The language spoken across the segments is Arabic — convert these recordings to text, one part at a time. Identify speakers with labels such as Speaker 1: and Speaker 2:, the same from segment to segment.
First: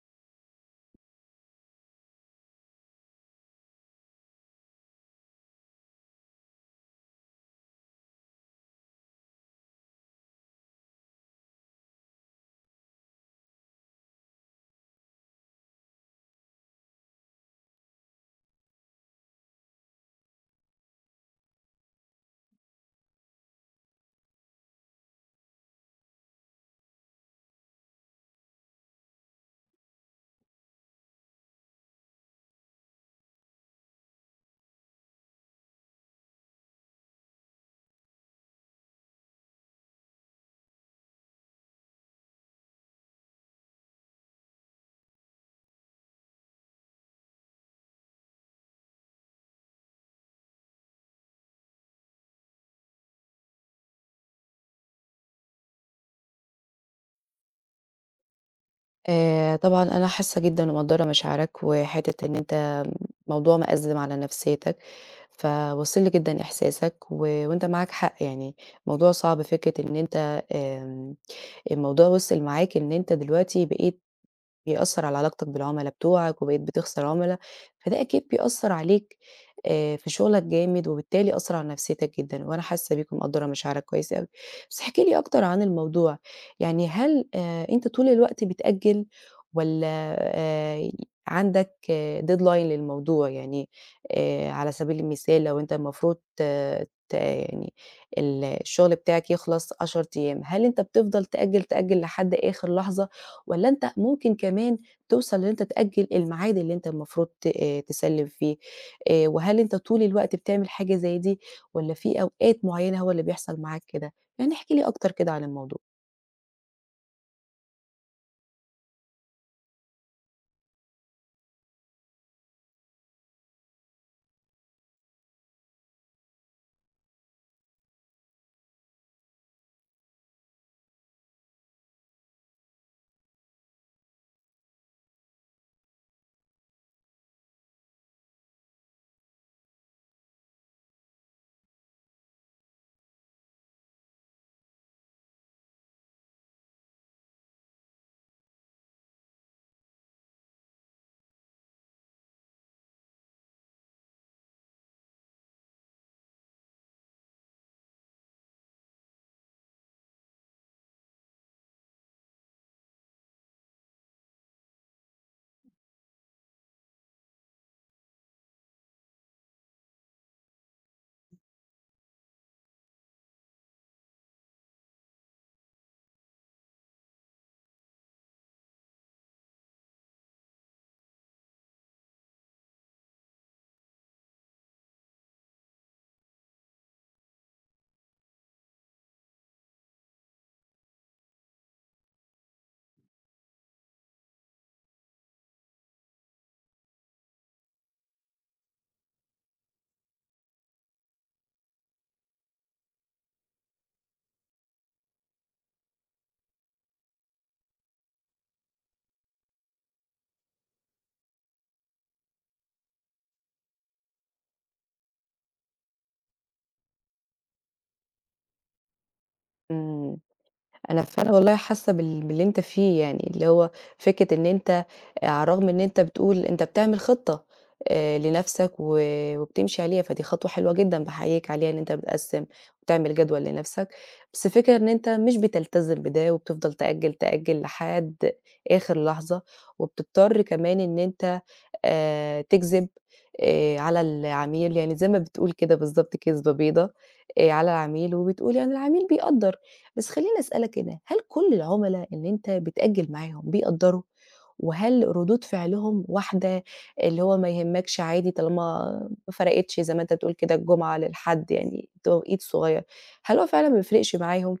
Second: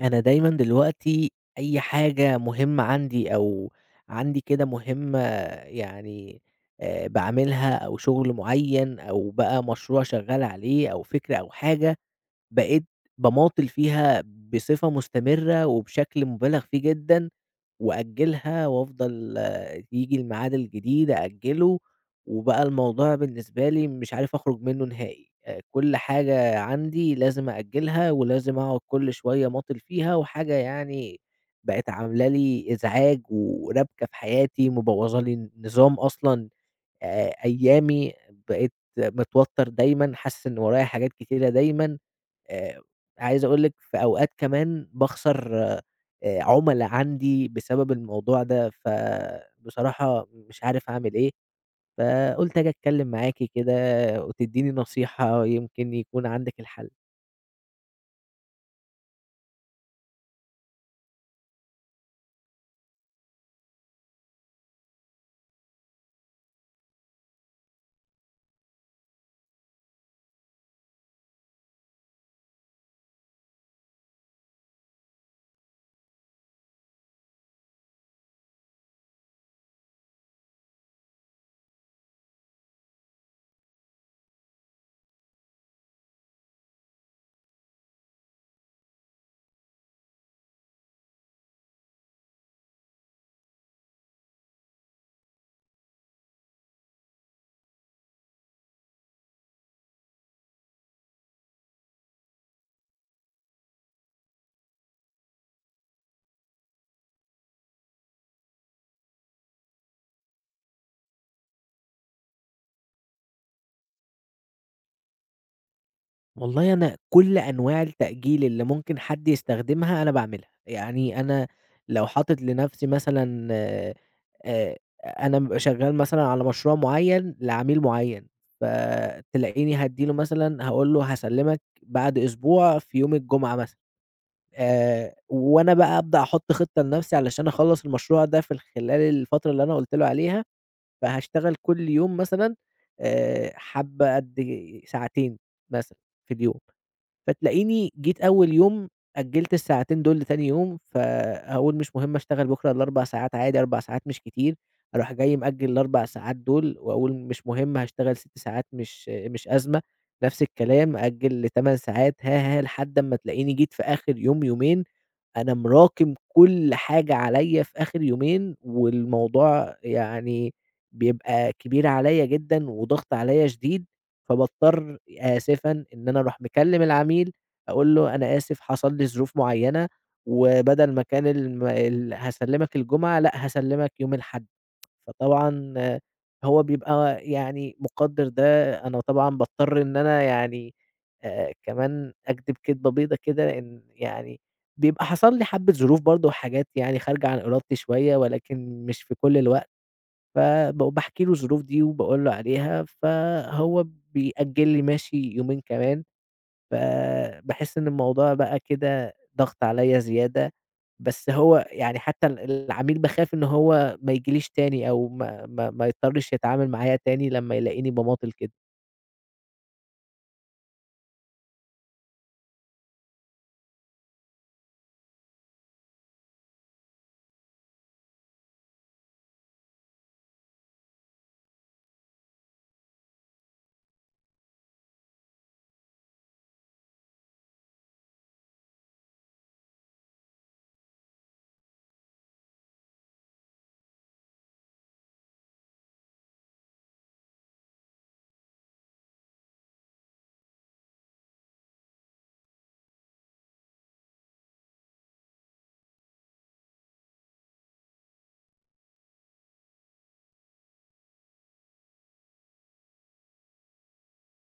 Speaker 1: أنا دايمًا دلوقتي أي حاجة مهمة عندي أو عندي كده مهمة يعني باعملها أو شغل معيّن أو بقى مشروع شغّال عليه أو فكرة أو حاجة، بقيت باماطل فيها بصفة مستمرة وبشكل مُبالغ فيه جدًا، وأأجّلها وأفضل ييجي الميعاد الجديد أأجّله، وبقى الموضوع بالنسبة لي مش عارف أخرج منّه نهائي. كل حاجة عندي لازم أأجّلها ولازم أقعد كل شوية ماطل فيها، وحاجة يعني بقت عاملة لي إزعاج وربكة في حياتي، مبوّظة لي نظام أصلًا أيامي. بقيت متوتّر دايمًا، حاسس إن ورايا حاجات كتيرة دايمًا. آآ عايز أقول لِك في أوقات كمان باخسر عُملا عندي بسبب الموضوع ده، فبصراحة مش عارف أعمل إيه. فقُلت آجي أتكلّم معاكِ كده وتدّيني نصيحة يمكن يكون عندِك الحل.
Speaker 2: طبعًا أنا حاسة جدًا ومقدّرة مشاعرك، وحتّة إن أنت موضوع مأزِّم على نفسيّتك، فواصل لي جدًا إحساسك و وأنت معاك حق يعني، الموضوع صعب فكرة إن أنت الموضوع وصل معاك إن أنت دلوقتي بقيت بيأثّر على علاقتك بالعُملا بتوعك، وبقيت بتخسر عُملا، فده أكيد بيأثّر عليك في شغلك جامد، وبالتالي أثّر على نفسيتك جدًا، وأنا حاسّة بيك ومقدّرة مشاعرك كويس أوي. بس احكِ لي أكتر عن الموضوع، يعني هل أنت طول الوقت بتأجّل والّا آآ عندك deadline للموضوع؟ يعني على سبيل المثال لو أنت المفروض ت ت يعني الشغل بتاعك يخلص 10 أيام، هل أنت بتفضل تأجّل، تأجّل لحد آخر لحظة؟ والّا أنت ممكن كمان توصل إن أنت تأجّل الميعاد اللي أنت المفروض ت تسلِّم فيه، وهل أنت طول الوقت بتعمل حاجة زي دي والّا في أوقات معيّنة هو اللي بيحصل معاك كده؟ يعني احكِ لي أكتر كده عن الموضوع.
Speaker 1: والله أنا كل أنواع التأجيل اللي ممكن حد يستخدمها أنا باعملها، يعني أنا لو حاطط لنفسي مثلًا آآ أنا بابقى شغال مثلًا على مشروع معيّن لعميل معيّن، فتلاقيني هادّي له مثلًا هاقول له هاسلّمك بعد أسبوع في يوم الجمعة مثلًا. وأنا بقى أبدأ أحط خطة لنفسي علشان أخلّص المشروع ده في خلال الفترة اللي أنا قُلت له عليها، فهاشتغل كل يوم مثلًا حبّة قد ساعتين مثلًا في اليوم. فتلاقيني جيت أول يوم أجّلت الساعتين دول لتاني يوم، فأقول مش مهم أشتغل بكرة ال4 ساعات عادي، 4 ساعات مش كتير، أروح جاي مأجّل ال4 ساعات دول وأقول مش مهم هاشتغل 6 ساعات مش أزمة، نفس الكلام أأجّل ل8 ساعات، ها، ها، لحد أمّا تلاقيني جيت في آخر يوم، يومين أنا مراكم كل حاجة عليّا في آخر يومين، والموضوع يعني بيبقى كبير عليّا جدًا وضغط عليّا شديد. فباضطر آسفًا إن أنا أروح مكلّم العميل أقول له: "أنا آسف حصل لي ظروف معيّنة وبدل ما كان الم ال هاسلّمك الجمعة، لأ هاسلّمك يوم الأحد." فطبعًا آه، هو بيبقى يعني مُقدّر ده، أنا طبعًا باضطر إن أنا يعني كمان أكدب كدبة بيضة كده إن يعني بيبقى حصل لي حبّة ظروف برضه وحاجات يعني خارجة عن إرادتي شوية ولكن مش في كل الوقت. باحكي له الظروف دي وباقول له عليها، فهو بيأجل لي ماشي يومين كمان، فباحس إن الموضوع بقى كده ضغط عليّا زيادة، بس هو يعني حتى العميل باخاف إن هو ما يجيليش تاني أو ما يضطرش يتعامل معايا تاني لمّا يلاقيني باماطل كده.
Speaker 2: إمم. أنا فعلًا والله حاسة باللي أنت فيه يعني، اللي هو فكرة إن أنت على الرغم إن أنت بتقول أنت بتعمل خطة لنفسك وبتمشي عليها، فدي خطوة حلوة جدًا باحييك عليها إن أنت بتقسّم وتعمل جدول لنفسك، بس الفكرة إن أنت مش بتلتزم بده وبتفضل تأجّل، تأجّل لحد آخر لحظة، وبتضطر كمان إن أنت تكذب على العميل، يعني زي ما بتقول كده بالضبط كذبة بيضا على العميل، وبتقول يعني العميل بيقدّر. بس خلّيني أسألك هنا، هل كل العُملا اللي أنت بتأجّل معاهم بيقدّروا؟ وهل ردود فعلهم واحدة، اللي هو ما يهمكش عادي طالما ما فرقتش زي ما أنت بتقول كده الجمعة للحد يعني توقيت صغير، هل هو فعلًا ما بيفرقش معاهم؟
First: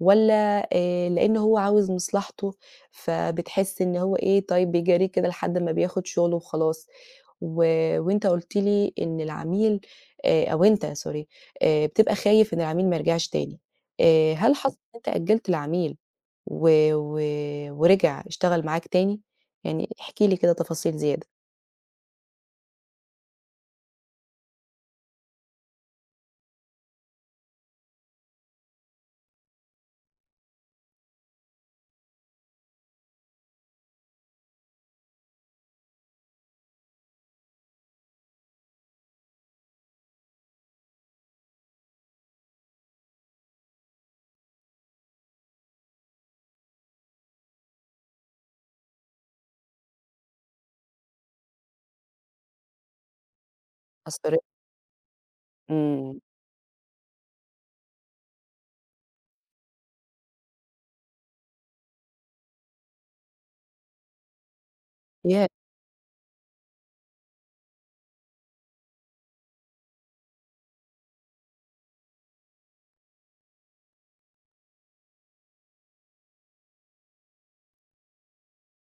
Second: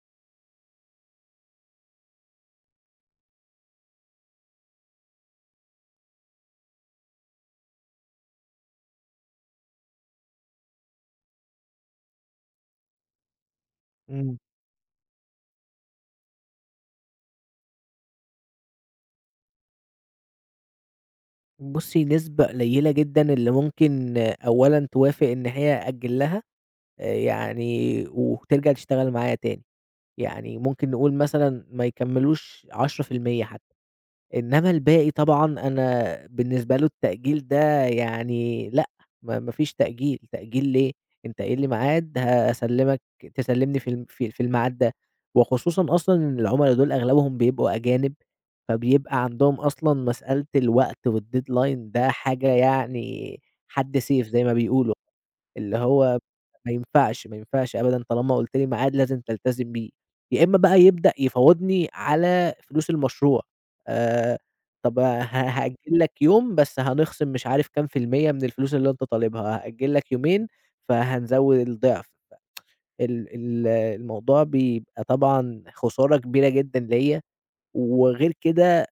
Speaker 2: والّا لإن هو عاوز مصلحته، فبتحس إن هو إيه، طيب بيجاريه كده لحد ما بياخد شغله وخلاص. و وأنت قُلت لي إن العميل أو أنت sorry بتبقى خايف إن العميل ما يرجعش تاني.
Speaker 1: إمم.
Speaker 2: هل حصل إن أنت أجّلت العميل و و ورجع اشتغل معاك تاني؟ يعني احكِ لي كده تفاصيل زيادة.
Speaker 1: بُصّي، نسبة قليلة جدًا اللي ممكن آه، أولًا توافق إن هي أأجل لها. يعني وترجع تشتغل معايا تاني. يعني ممكن نقول مثلًا ما يكمّلوش 10% حتى، إنّما الباقي طبعًا أنا بالنسبة له التأجيل ده يعني لأ، ما فيش تأجيل، تأجيل ليه؟ أنت قايل لي ميعاد هاسلّمك تسلّمني في في الميعاد ده، وخصوصًا أصلًا إن العُملا دول أغلبهم بيبقوا أجانب، فبيبقى عندهم أصلًا مسألة الوقت والdeadline ده حاجة يعني حَد سيف
Speaker 2: أثّرت
Speaker 1: زي ما بيقولوا. اللي هو
Speaker 2: إمم.
Speaker 1: ما ينفعش، ما ينفعش أبدًا طالما قُلت لي ميعاد لازم تلتزم بيه، يا إمّا بقى يبدأ يفاوضني على فلوس المشروع. آآ طَب
Speaker 2: ياه!
Speaker 1: هأجّل لك يوم بس هنخصم مش عارف كام في المِيّة من الفلوس اللي أنت طالبها، هأجّل لك يومين فهنزوّد الضِعف، ال ال الموضوع بيبقى طبعًا خسارة كبيرة جدًا ليّا، وغير كده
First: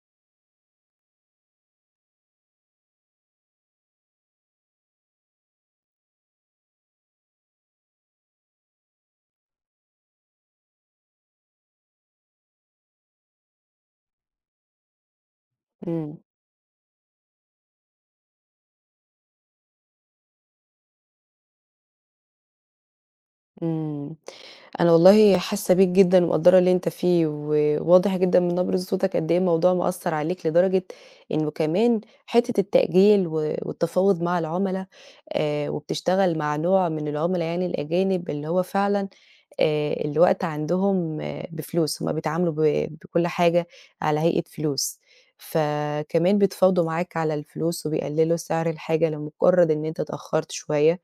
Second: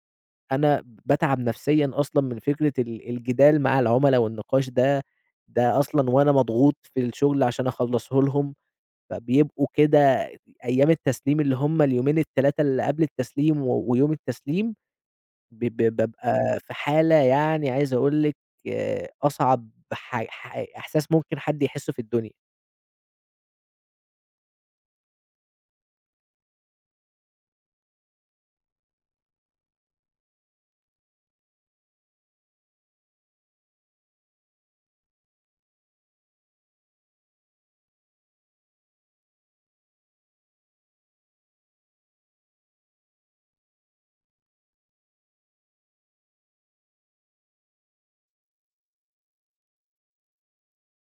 Speaker 1: أنا باتعب نفسيًا أصلًا من فكرة الجدال مع العُملا والنقاش ده، ده أصلًا وأنا مضغوط في الشغل عشان أخلّصه لهم، فبيبقوا كده أيام التسليم اللي هم اليومين ال3 اللي قبل التسليم ويوم التسليم ب ب
Speaker 2: إمم.
Speaker 1: بابقى في حالة يعني عايز أقول لِك أصعب ح ح إحساس ممكن حد يحسّه في الدنيا.
Speaker 2: إمم. أنا والله حاسة بيك جدًا ومقدّرة اللي أنت فيه، وواضح جدًا من نبرة صوتك قد إيه الموضوع مأثّر عليك لدرجة إنه كمان حتّة التأجيل و والتفاوض مع العُملا، وبتشتغل مع نوع من العُملا يعني الأجانب اللي هو فعلًا الوقت عندهم آه، بفلوس، هُم بيتعاملوا بكل حاجة على هيئة فلوس، فكمان بيتفاوضوا معاك على الفلوس وبيقللوا سعر الحاجة لمجرد إن أنت اتأخرت شوية،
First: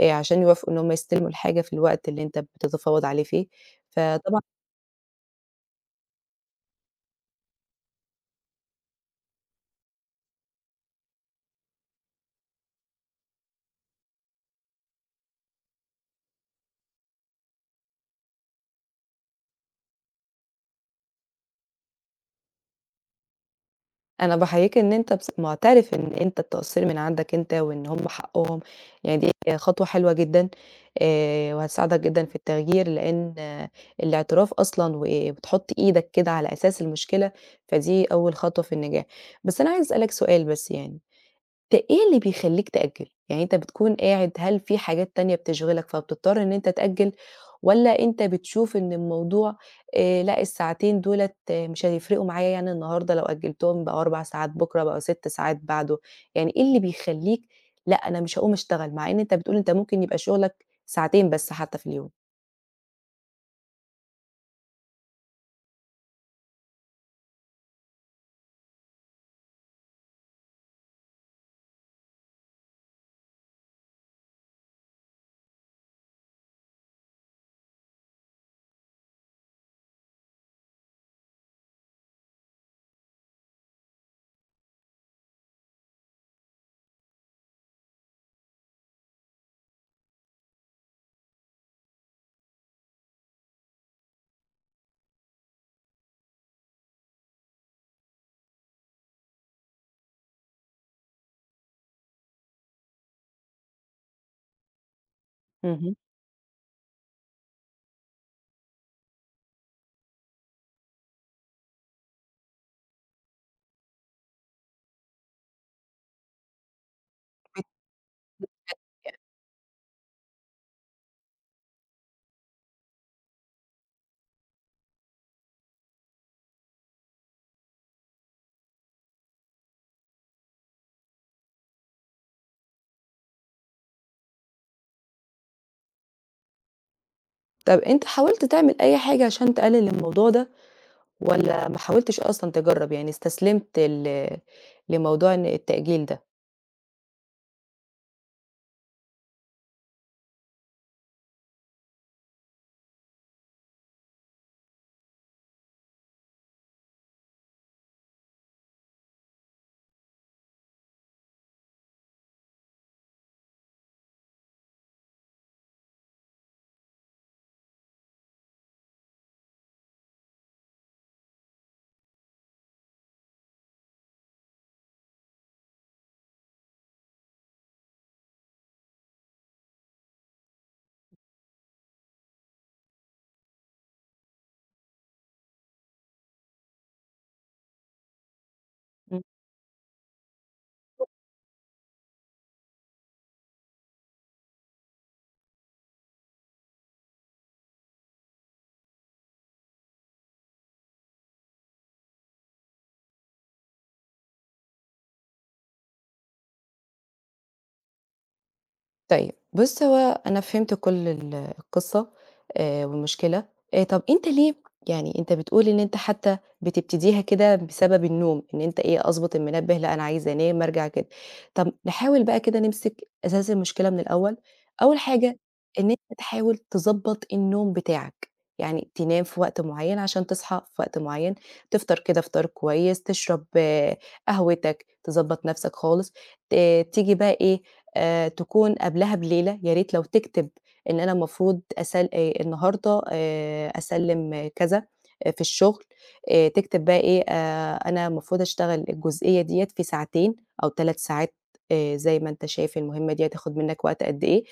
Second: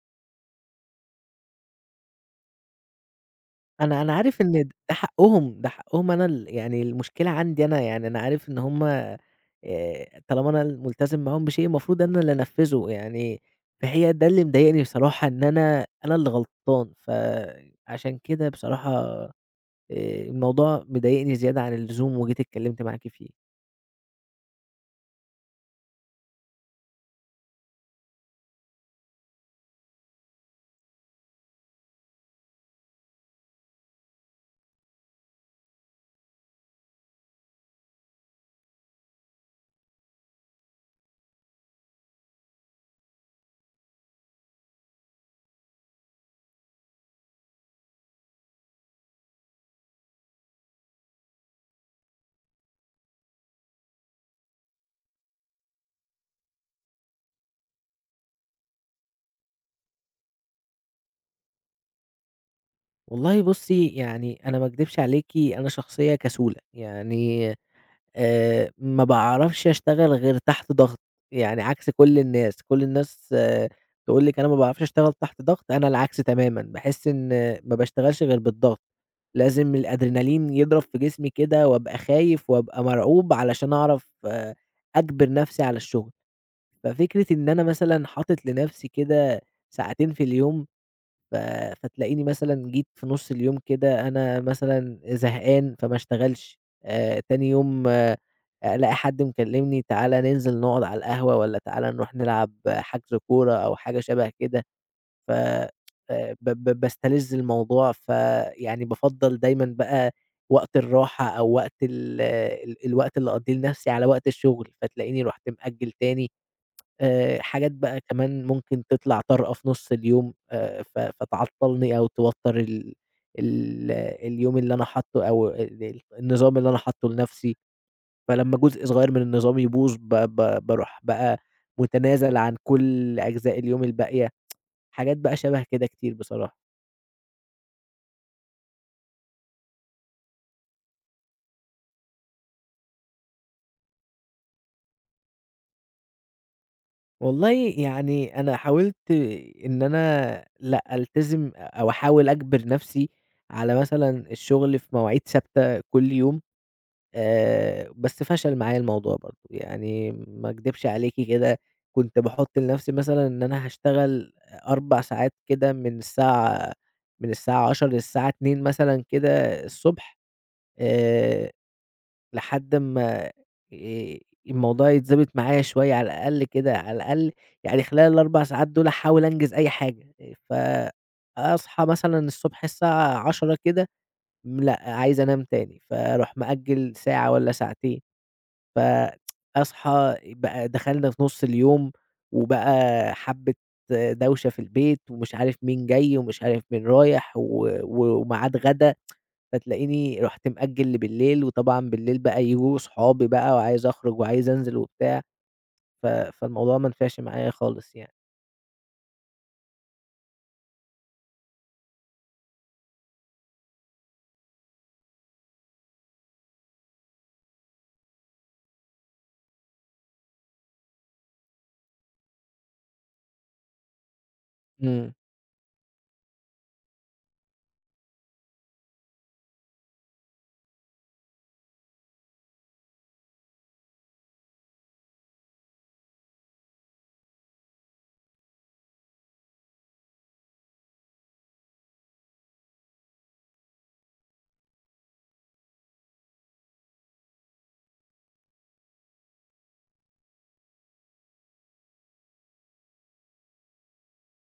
Speaker 2: عشان يوافقوا إن هُم يستلموا الحاجة في الوقت اللي أنت بتتفاوض عليه فيه،
Speaker 1: أنا
Speaker 2: فطبعًا
Speaker 1: عارف إن ده حقهم، ده حقهم أنا يعني المشكلة عندي أنا، يعني أنا عارف إن هُم طالما أنا الملتزم معاهم بشيء المفروض أنا اللي أنفّذه، يعني فهي ده اللي مضايقني بصراحة إن أنا اللي غلطان، فعشان كده بصراحة الموضوع مضايقني زيادة عن اللزوم وجيت اتكلمت معاكِ فيه.
Speaker 2: أنا باحييك إن أنت بص مُعترف إن أنت التقصير من عندك أنت وإن هم حقهم، يعني دي خطوة حلوة جدًا وهتساعدك جدًا في التغيير، لإن آه، الاعتراف أصلًا وبتحُط إيدك كده على أساس المشكلة، فدي أول خطوة في النجاح. بس أنا عايزة أسألك سؤال بس يعني، إيه اللي بيخلّيك تأجّل؟ يعني أنت بتكون قاعد هل في حاجات تانية بتشغلك فبتضطر إن أنت تأجّل، والّا أنت بتشوف إن الموضوع لأ الساعتين دُولة مش هيفرقوا معايا يعني النهارده لو أجّلتهم بقوا 4 ساعات بُكرة، بقوا 6 ساعات بعده، يعني إيه اللي بيخلّيك لأ أنا مش هاقوم أشتغل، مع إن أنت بتقول أنت ممكن يبقى شغلك ساعتين بس حتى في اليوم؟
Speaker 1: والله بُصّي، يعني أنا ما اكدبش عليكِ أنا شخصية كسولة، يعني ما باعرفش أشتغل غير تحت ضغط، يعني عكس كل الناس، كل الناس آه، تقول لِك أنا ما باعرفش أشتغل تحت ضغط، أنا العكس تمامًا، باحس إن ما باشتغلش غير بالضغط، لازم الأدرينالين يضرب في جسمي كده وأبقى خايف وأبقى مرعوب علشان أعرف آه، أجبر نفسي على الشغل، ففكرة إن أنا مثلًا حاطط لنفسي كده ساعتين في اليوم ف فتلاقيني مثلًا جيت في نُص اليوم كده أنا مثلًا زهقان فما اشتغلش. تاني يوم آه ألاقي حد مكلمني تعالَ ننزل نقعد على القهوة والّا تعالَ نروح نلعب حجز كورة أو حاجة شبه كده. ف
Speaker 2: اهم.
Speaker 1: ب ب باستلذ الموضوع، فيعني بافضّل دايمًا بقى وقت الراحة أو وقت ال ال الوقت اللي أقضيه لنفسي على وقت الشغل، فتلاقيني رُحت مأجّل تاني. حاجات بقى كمان ممكن تطلع طارئة في نُص اليوم، فتعطّلني أو توتّر ال ال اليوم اللي أنا حاطّه أو ال ال النظام اللي أنا حاطّه لنَفْسي، فلمّا جزء صغير من النظام يبوظ ب ب باروح بقى متنازل عن كل أجزاء اليوم الباقية، حاجات بقى شَبه كده كتير بصراحة.
Speaker 2: طَب أنت حاولت تعمل أي حاجة عشان تقلل الموضوع ده، والّا ما حاولتش أصلًا تجرّب يعني استسلمت لموضوع إن التأجيل ده؟
Speaker 1: والله يعني أنا حاولت إن أنا لأ، ألتزم أو أحاول أجبر نَفْسي على مثلًا الشغل في مواعيد ثابتة كل يوم. بس فشل معايا الموضوع برضه، يعني ما أكدبش عليكِ كده، كنت باحط لنفسي مثلًا إن أنا هاشتغل 4 ساعات كده من الساعة 10:00 للساعة 14:00 مثلًا كده الصبح. آآ، لحد أمّا آآ، الموضوع يتضبط معايا شوية على الأقل كده، على الأقل يعني خلال ال4 ساعات دول أحاول أنجز أي حاجة. آآ، فأصحى مثلًا الصبح الساعة 10:00 كده، لأ، عايز أنام تاني، فأروح مأجل ساعة والّا ساعتين.
Speaker 2: إمم.
Speaker 1: فأصحى بقى دخلنا في نُص اليوم، وبقى حبّة دوشة في البيت، ومش عارف مين جاي، ومش عارف مين رايح، و و وميعاد غدا، فتلاقيني رُحت مأجّل لبليل، وطبعًا بالليل بقى ييجوا صحابي بقى وعايز أخرج وعايز أنزل وبتاع. فالموضوع ما نفعش معايا خالص يعني.
Speaker 2: طيب بُص، هو أنا فهمت كل القصة والمشكلة، طب أنت ليه يعني أنت بتقول إن أنت حتى بتبتديها كده بسبب النوم، إن أنت إيه أضبط المنبه، لأ أنا عايز أنام أرجع كده، طب نحاول بقى كده نمسك أساس المشكلة من الأول، أول
Speaker 1: إمم.
Speaker 2: حاجة إن أنت تحاول تضبّط النوم بتاعك، يعني تنام في وقت معين عشان تصحى في وقت معين، تفطر كده فطار كويس، تشرب آه، قهوتك، تضبّط نفسك خالص. ت تيجي بقى إيه، تكون قبلها بليلة، يا ريت لو تكتب إن أنا المفروض أسل النهارده أسلِّم كذا آه، في الشغل، تكتب بقى إيه، أنا المفروض أشتغل الجزئية ديّة في ساعتين أو 3 ساعات زي ما أنت شايف المهمة دي هتاخد منّك وقت قد إيه،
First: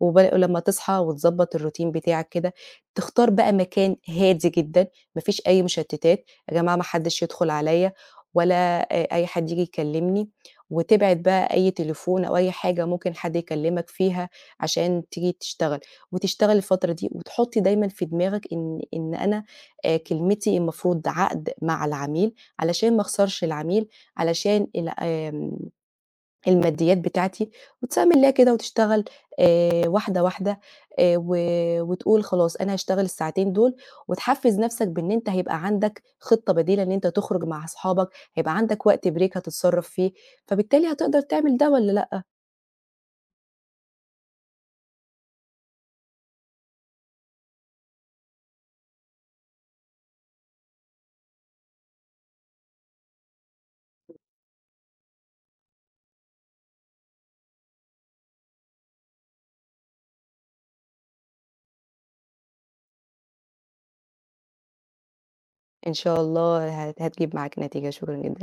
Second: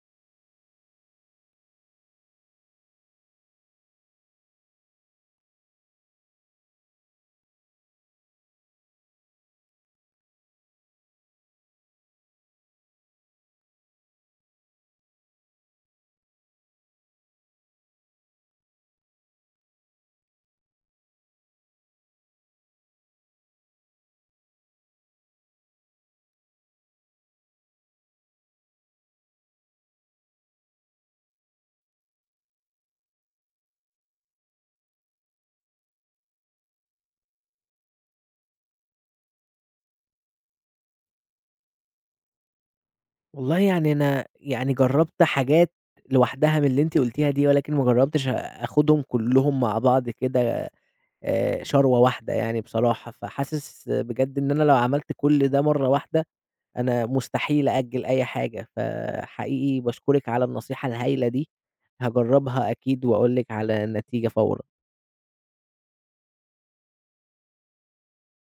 Speaker 2: ولمّا تصحى وتضبّط الroutine بتاعك كده، تختار بقى مكان هادي جدًا، ما فيش أي مشتتات، يا جماعة ما حدّش يدخل عليَّ ولا أي حد ييجي يكلمني. وتبعد بقى أي تليفون أو أي حاجة ممكن حد يكلمك فيها عشان تيجي تشتغل، وتشتغل الفترة دي، وتحطي دايمًا في دماغك إن أنا كلمتي المفروض عقد مع العميل علشان ما اخسرش العميل، علشان ال الماديات بتاعتي وتسأمن لها كده وتشتغل واحدة، واحدة و وتقول خلاص أنا هاشتغل الساعتين دول وتحفّز نَفْسك بإن أنت هيبقى عندك خطة بديلة إن أنت تخرج مع أصحابك، هيبقى عندك وقت break هتتصرّف فيه، فبالتالي هتقدر تعمل ده والّا لأ؟
Speaker 1: والله يعني أنا يعني جرّبت حاجات لوحدها من اللي أنتِ قُلتيها دي، ولكن ما جرّبتش آخُدهم كلّهم مع بعض كده شروَة واحدة يعني بصراحة، فحاسس بجد إن أنا لو عملت كل ده مرّة واحدة، أنا مستحيل أأجّل أي حاجة، فحقيقي باشكرِك على النصيحة الهايلة دي، هاجرّبها أكيد وأقول لِك على النتيجة فورًا.
Speaker 2: إن شاء الله هتجيب معاك نتيجة، شكرًا جدًا.